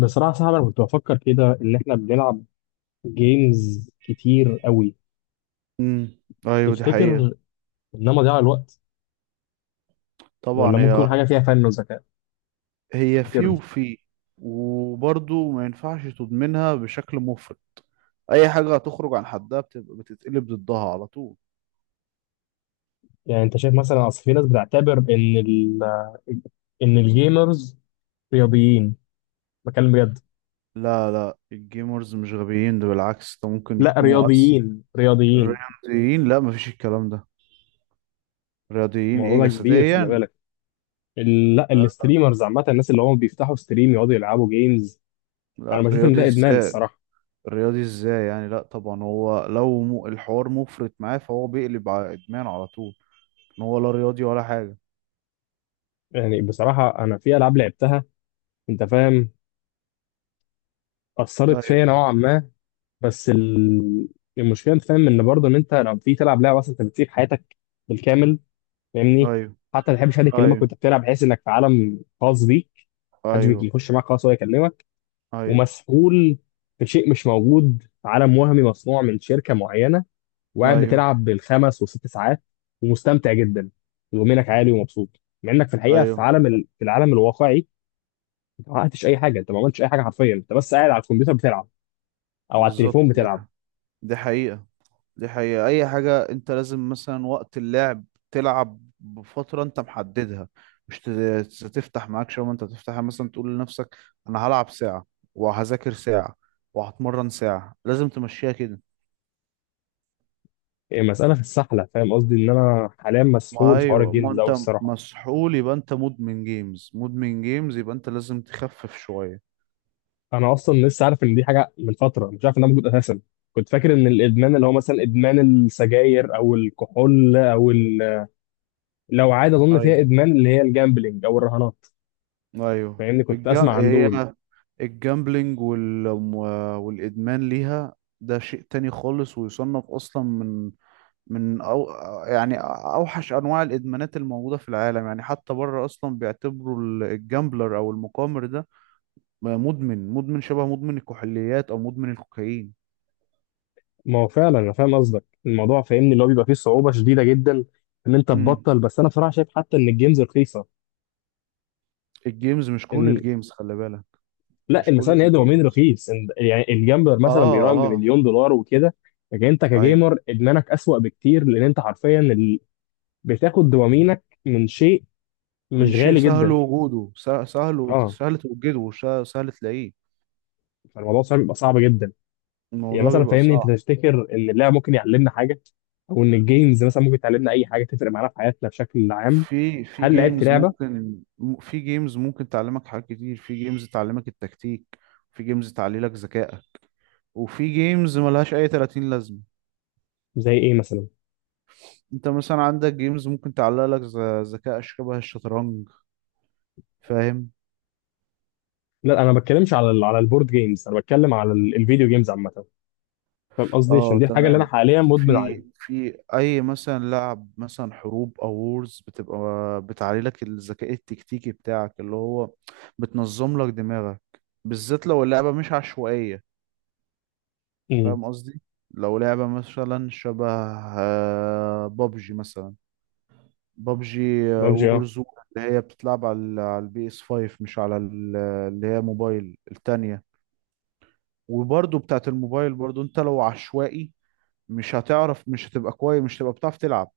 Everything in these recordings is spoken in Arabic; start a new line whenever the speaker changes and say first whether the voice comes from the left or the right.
left: بصراحة صعب. أنا كنت بفكر كده إن إحنا بنلعب جيمز كتير قوي.
right: امم ايوه، دي حقيقة.
left: تفتكر إنها مضيعة الوقت؟
right: طبعا
left: ولا ممكن
right: هي.
left: يكون حاجة فيها فن وذكاء؟
right: هي في
left: تفتكر؟
right: وفي. وبرضه ما ينفعش تضمنها بشكل مفرط. اي حاجة هتخرج عن حدها بتبقى بتتقلب ضدها على طول.
left: يعني أنت شايف مثلا، أصل في ناس بتعتبر إن إن الجيمرز رياضيين، بكلم بجد.
right: لا، لا، الجيمرز مش غبيين، ده بالعكس، ده ممكن
left: لا
right: يكونوا
left: رياضيين رياضيين.
right: الرياضيين. لا، مفيش الكلام ده. رياضيين ايه
left: الموضوع ده كبير، خلي
right: جسديا؟
left: بالك. لا الستريمرز، عامة الناس اللي هم بيفتحوا ستريم يقعدوا يلعبوا جيمز. أنا
right: لا،
left: بشوف إن
right: رياضي
left: ده إدمان
right: ازاي؟
left: الصراحة.
right: يعني لا، طبعا هو لو الحوار مفرط معاه فهو بيقلب على ادمان على طول. ان هو لا رياضي ولا حاجة.
left: يعني بصراحة أنا في ألعاب لعبتها، أنت فاهم، أثرت
right: ايوه،
left: فيا نوعا ما. بس المشكله انت فاهم ان برضه ان انت لما بتيجي تلعب لعبه اصلا انت بتسيب حياتك بالكامل، فاهمني.
right: ايوه،
left: حتى ما تحبش حد يكلمك وانت
right: ايوه،
left: بتلعب، بحيث انك في عالم خاص بيك، محدش
right: ايوه،
left: بيخش معاك خالص ولا يكلمك.
right: ايوه،
left: ومسؤول في شيء مش موجود، في عالم وهمي مصنوع من شركه معينه، وقاعد
right: ايوه،
left: بتلعب بالخمس وست ساعات ومستمتع جدا ومنك عالي ومبسوط، مع انك في الحقيقه
right: ايوه،
left: في العالم الواقعي، انت ما حققتش اي حاجه، انت ما عملتش اي حاجه، حرفيا انت بس قاعد على الكمبيوتر بتلعب او على التليفون
right: بالظبط.
left: بتلعب.
right: دي حقيقة. دي حقيقة. اي حاجة، انت لازم مثلا وقت اللعب تلعب بفترة انت محددها، مش تفتح معاك شوية، انت تفتحها مثلا، تقول لنفسك: انا هلعب ساعة، وهذاكر ساعة، وهتمرن ساعة، لازم تمشيها كده.
left: إيه، مسألة في السحلة، فاهم قصدي؟ إن أنا حاليا
right: ما
left: مسحول في حوار
right: ايوه، ما
left: الجيمز ده أوي
right: انت
left: الصراحة.
right: مسحول، يبقى انت مدمن جيمز، مدمن جيمز، يبقى انت لازم تخفف شوية.
left: أنا أصلا لسه عارف إن دي حاجة من فترة، مش عارف إنها موجود أساسا. كنت فاكر إن الإدمان اللي هو مثلا إدمان السجاير أو الكحول لو عادة أظن فيها إدمان، اللي هي الجامبلينج أو الرهانات،
right: ايوه،
left: فاهمني كنت أسمع عن دول.
right: هي الجامبلينج، والادمان ليها، ده شيء تاني خالص، ويصنف اصلا من، من أو... يعني اوحش انواع الادمانات الموجوده في العالم. يعني حتى بره اصلا بيعتبروا الجامبلر او المقامر ده مدمن، شبه مدمن الكحوليات او مدمن الكوكايين.
left: ما هو فعلا أنا فاهم قصدك، الموضوع فاهمني اللي هو بيبقى فيه صعوبة شديدة جدا إن أنت
right: امم
left: تبطل، بس أنا بصراحة شايف حتى إن الجيمز رخيصة.
right: الجيمز، مش كل
left: إن
right: الجيمز خلي بالك.
left: لا،
right: مش
left: المسألة
right: كل
left: ان هي دوبامين
right: الجيمز.
left: رخيص، يعني الجامبر
right: اه،
left: مثلا بيراهن
right: اه.
left: بمليون دولار وكده. لكن انت
right: ايوه،
left: كجيمر ادمانك اسوأ بكتير، لان انت حرفيا بتاخد دوبامينك من شيء
right: من
left: مش
right: شيء
left: غالي
right: سهل
left: جدا.
right: وجوده، سهل
left: اه،
right: سهل توجده، وسهل تلاقيه.
left: فالموضوع صعب، بيبقى صعب جدا. يعني
right: الموضوع
left: مثلا
right: بيبقى
left: فاهمني، انت
right: صعب.
left: تفتكر ان اللعب ممكن يعلمنا حاجة؟ او ان الجيمز مثلا ممكن تعلمنا اي حاجة تفرق معانا في حياتنا بشكل عام؟
right: في
left: هل لعبت
right: جيمز
left: لعبة؟
right: ممكن في جيمز ممكن تعلمك حاجات كتير، في جيمز تعلمك التكتيك، في جيمز تعلي لك ذكائك، وفي جيمز ملهاش اي 30 لازمة.
left: زي ايه مثلا؟
right: انت مثلا عندك جيمز ممكن تعلق لك ذكاء شبه الشطرنج، فاهم؟
left: لا انا ما بتكلمش على البورد جيمز، انا بتكلم على الفيديو جيمز عامة، فاهم قصدي؟ عشان
right: اه،
left: دي الحاجة اللي انا
right: تمام.
left: حاليا مدمن عليها.
right: في اي مثلا لعب مثلا حروب او وورز، بتبقى بتعلي لك الذكاء التكتيكي بتاعك، اللي هو بتنظم لك دماغك، بالذات لو اللعبة مش عشوائية.
left: امم.
right: فاهم قصدي؟ لو لعبة مثلا شبه، بابجي مثلا، بابجي،
left: ببجي.
right: وورزون، اللي هي بتتلعب على البي اس 5، مش على اللي هي موبايل التانية. وبرضو بتاعت الموبايل برضو، انت لو عشوائي، مش هتعرف، مش هتبقى كويس، مش هتبقى بتعرف تلعب.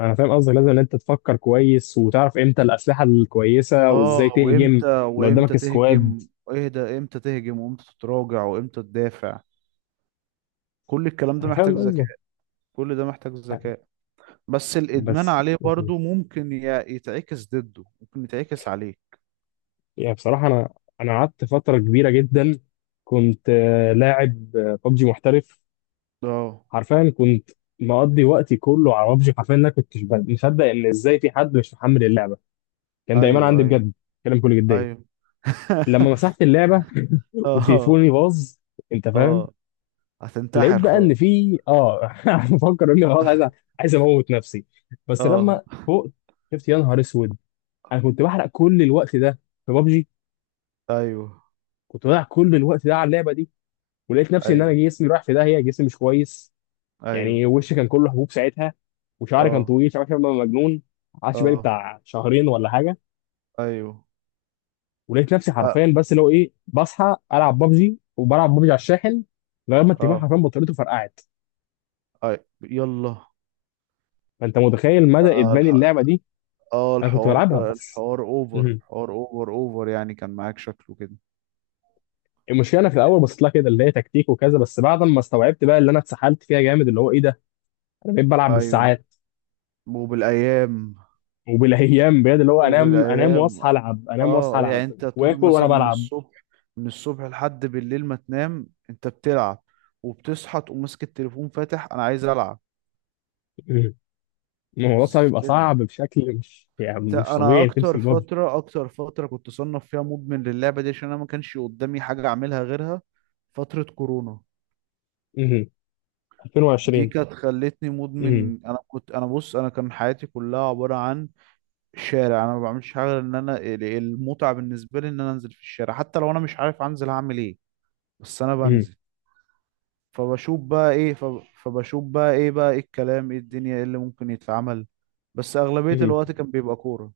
left: انا فاهم قصدك، لازم ان انت تفكر كويس وتعرف امتى الاسلحه الكويسه وازاي
right: اه،
left: تهجم لو
right: وامتى
left: قدامك سكواد.
right: تهجم. ايه ده، امتى تهجم، وامتى تتراجع، وامتى تدافع، كل الكلام ده
left: انا
right: محتاج
left: فاهم
right: ذكاء.
left: قصدك
right: كل ده محتاج ذكاء. بس الادمان
left: بس.
right: عليه برضو ممكن يتعكس ضده، ممكن يتعكس عليه.
left: يعني بصراحه انا قعدت فتره كبيره جدا. كنت لاعب ببجي محترف.
right: اه،
left: حرفيا كنت مقضي وقتي كله على ببجي، حرفيا انا كنت مصدق ان ازاي في حد مش محمل اللعبه. كان دايما
right: ايوه،
left: عندي
right: ايوه،
left: بجد كلام كل جديه.
right: ايوه.
left: لما مسحت اللعبه
right: اه،
left: وتليفوني باظ، انت فاهم،
right: اه.
left: لقيت
right: هتنتحر
left: بقى ان
right: خلاص.
left: في بفكر اني خلاص عايز اموت نفسي. بس
right: اه،
left: لما فوقت شفت يا نهار اسود، انا كنت بحرق كل الوقت ده في بابجي،
right: ايوه،
left: كنت بضيع كل الوقت ده على اللعبه دي. ولقيت نفسي ان انا
right: ايوه،
left: جسمي رايح في داهيه، جسمي مش كويس.
right: ايوه،
left: يعني وشي كان كله حبوب ساعتها، وشعري كان
right: اه،
left: طويل، شعري شبه مجنون. قعدت بالي
right: اه،
left: بتاع شهرين ولا حاجه،
right: ايوه،
left: ولقيت نفسي
right: لا،
left: حرفيا بس اللي هو ايه، بصحى العب بابجي وبلعب بابجي على الشاحن لغايه ما التليفون
right: اه،
left: حرفيا بطاريته فرقعت.
right: اي، يلا،
left: فانت متخيل مدى
right: اه،
left: ادمان اللعبه دي. انا كنت
right: الحوار
left: بلعبها بس.
right: الحوار اوفر،
left: مم.
right: حوار اوفر اوفر يعني، كان معاك شكله كده.
left: المشكله انا في الاول بصيت لها كده، اللي هي تكتيك وكذا، بس بعد ما استوعبت بقى اللي انا اتسحلت فيها جامد، اللي هو ايه ده، انا بقيت بلعب
right: ايوه،
left: بالساعات
right: وبالايام
left: وبالايام، بجد اللي هو انام انام
right: وبالايام،
left: واصحى العب، انام واصحى
right: اه،
left: العب
right: يعني انت طول
left: واكل وانا
right: مثلا
left: بلعب.
right: من الصبح لحد بالليل ما تنام انت بتلعب، وبتصحى تقوم ماسك التليفون فاتح: انا عايز العب.
left: مم. الموضوع صعب، بيبقى
right: كده،
left: صعب بشكل مش، يعني مش
right: انا
left: طبيعي، إنك تمسك بابجي.
right: اكتر فتره كنت صنف فيها مدمن للعبه دي، عشان انا ما كانش قدامي حاجه اعملها غيرها. فتره كورونا
left: مهم.
right: دي
left: 2020.
right: كانت خلتني
left: مهم.
right: مدمن. انا كنت، انا بص، انا كان حياتي كلها عباره عن شارع، انا ما بعملش حاجه غير ان انا، المتعه بالنسبه لي ان انا انزل في الشارع، حتى لو انا مش عارف انزل هعمل ايه، بس انا
left: مهم.
right: بنزل، فبشوف بقى ايه. بقى ايه الكلام، ايه الدنيا، ايه اللي ممكن يتعمل. بس اغلبية
left: مهم.
right: الوقت كان بيبقى كورة.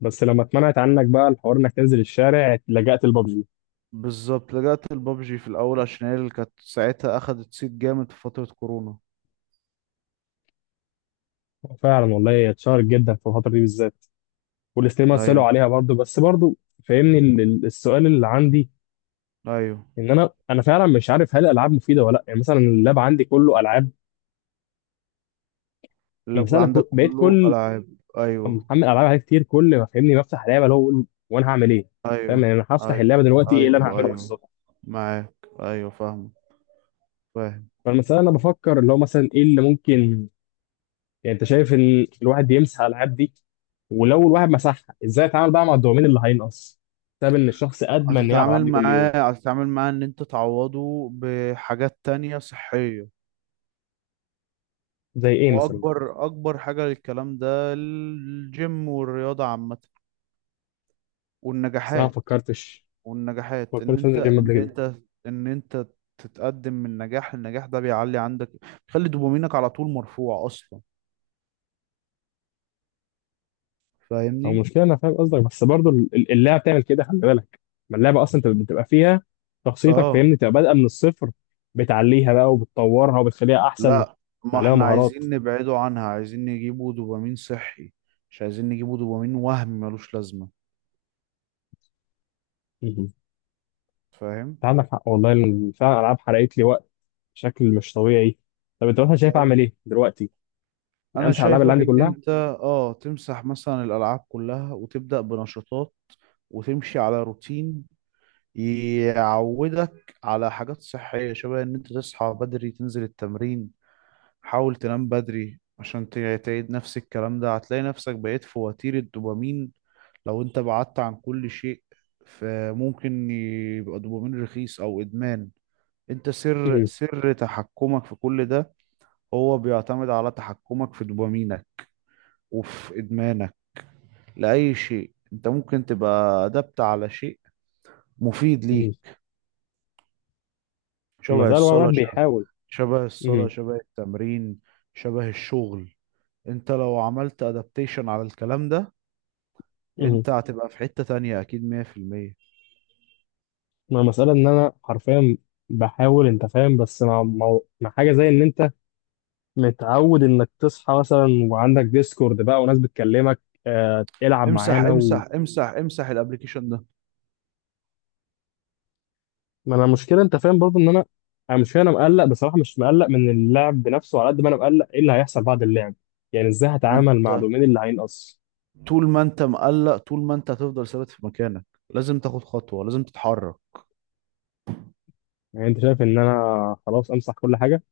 left: بس لما اتمنعت عنك بقى الحوار انك تنزل الشارع، لجأت لبابجي.
right: بالظبط، لجأت البابجي في الاول، عشان هي اللي كانت ساعتها اخدت صيت جامد في فترة كورونا.
left: فعلا والله اتشهرت جدا في الفتره دي بالذات، والاثنين مثلوا
right: ايوه،
left: عليها برضو، بس برضو فاهمني، السؤال اللي عندي،
right: ايوه.
left: ان انا فعلا مش عارف هل الالعاب مفيده ولا لا. يعني مثلا اللاب عندي كله العاب،
right: اللاب
left: مثلا انا
right: عندك
left: بقيت
right: كله
left: كل
right: العاب.
left: أما
right: ايوه،
left: محمل العاب عليه كتير، كل ما فاهمني بفتح لعبه اللي هو بقول وانا هعمل ايه؟ فاهم
right: ايوه،
left: يعني؟ انا هفتح
right: ايوه،
left: اللعبه دلوقتي ايه اللي انا
right: ايوه،
left: هعمله
right: ايوه،
left: بالظبط؟
right: معاك، ايوه، فاهم. فاهم.
left: فالمساله انا بفكر اللي هو مثلا ايه اللي ممكن، يعني انت شايف ان الواحد يمسح الالعاب دي؟ ولو الواحد مسحها، ازاي اتعامل بقى مع الدوبامين اللي هينقص بسبب ان الشخص ادمن إنه يلعب العاب دي كل يوم؟
right: هتتعامل معاه ان انت تعوضه بحاجات تانية صحية.
left: زي ايه مثلا؟
right: واكبر اكبر حاجه للكلام ده: الجيم، والرياضه عامه،
left: بس انا ما
right: والنجاحات،
left: فكرتش
right: والنجاحات ان
left: فكرتش
right: انت
left: انزل جيم قبل
right: ان
left: كده.
right: انت ان انت تتقدم من نجاح لنجاح، ده بيعلي عندك، بيخلي دوبامينك على طول مرفوع اصلا،
left: هو
right: فاهمني.
left: المشكله انا فاهم قصدك، بس برضو اللعبه بتعمل كده خلي بالك. ما اللعبه اصلا انت بتبقى فيها شخصيتك
right: اه،
left: فاهمني، تبقى بادئه من الصفر، بتعليها بقى وبتطورها وبتخليها احسن،
right: لا، ما
left: تعلمها
right: احنا
left: مهارات.
right: عايزين نبعده عنها، عايزين نجيبه دوبامين صحي، مش عايزين نجيبه دوبامين وهم ملوش لازمه،
left: مهم. انت
right: فاهم؟
left: عندك حق والله، فعلا الالعاب حرقت لي وقت بشكل مش طبيعي. طب انت مثلا شايف اعمل
right: ده
left: ايه دلوقتي؟ يعني
right: انا
left: امسح الالعاب اللي
right: شايفك
left: عندي
right: ان
left: كلها؟
right: انت، اه تمسح مثلا الالعاب كلها، وتبدا بنشاطات، وتمشي على روتين، يعودك على حاجات صحيه، شبه ان انت تصحى بدري، تنزل التمرين، حاول تنام بدري، عشان تعيد نفس الكلام ده هتلاقي نفسك بقيت في وتيره دوبامين. لو انت بعدت عن كل شيء فممكن يبقى دوبامين رخيص او ادمان. انت
left: مهم.
right: سر تحكمك في كل ده، هو بيعتمد على تحكمك في دوبامينك وفي إدمانك لأي شيء. أنت ممكن تبقى أدبت على شيء مفيد
left: مهم.
right: ليك، شبه
left: المساله هو الواحد
right: الصلاة، شبه
left: بيحاول.
right: شبه الصلاة،
left: مهم.
right: شبه التمرين، شبه الشغل. أنت لو عملت أدابتيشن على الكلام ده،
left: مهم.
right: أنت هتبقى في حتة تانية أكيد 100%.
left: ما المساله ان انا حرفيا بحاول، انت فاهم، بس مع حاجه زي ان انت متعود انك تصحى مثلا وعندك ديسكورد بقى وناس بتكلمك، آه العب
right: امسح،
left: معانا و...
right: امسح، امسح، امسح الابليكيشن ده.
left: ما انا المشكله انت فاهم برضو ان انا مش، انا مقلق بصراحه، مش مقلق من اللعب بنفسه على قد ما انا مقلق ايه اللي هيحصل بعد اللعب. يعني ازاي
right: ما
left: هتعامل مع
right: انت،
left: دومين اللي هينقص؟
right: طول ما انت مقلق، طول ما انت هتفضل ثابت في مكانك، لازم تاخد خطوة، لازم تتحرك.
left: يعني انت شايف ان انا خلاص امسح كل حاجه؟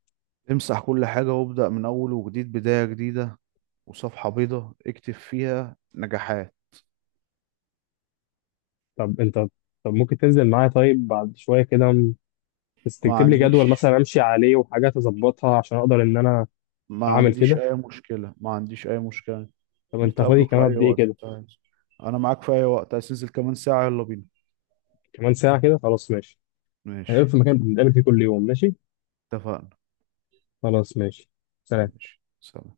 right: امسح كل حاجة وابدأ من أول وجديد، بداية جديدة، وصفحة بيضة اكتب فيها نجاحات.
left: طب انت طب ممكن تنزل معايا طيب بعد شويه كده بس
right: ما
left: تكتب لي جدول
right: عنديش
left: مثلا امشي عليه وحاجات اظبطها عشان اقدر ان انا
right: ما
left: اعمل
right: عنديش
left: كده.
right: أي مشكلة، ما عنديش أي مشكلة.
left: طب انت فاضي
right: نتقابلوا في
left: كمان
right: أي
left: قد ايه
right: وقت،
left: كده؟
right: طيب. أنا معاك في أي وقت، عايز تنزل كمان ساعة يلا بينا.
left: كمان ساعه كده خلاص ماشي.
right: ماشي،
left: هنقابل في مكان بنتقابل فيه كل يوم، ماشي.
right: اتفقنا.
left: خلاص ماشي. سلام.
right: ماشي، سلام.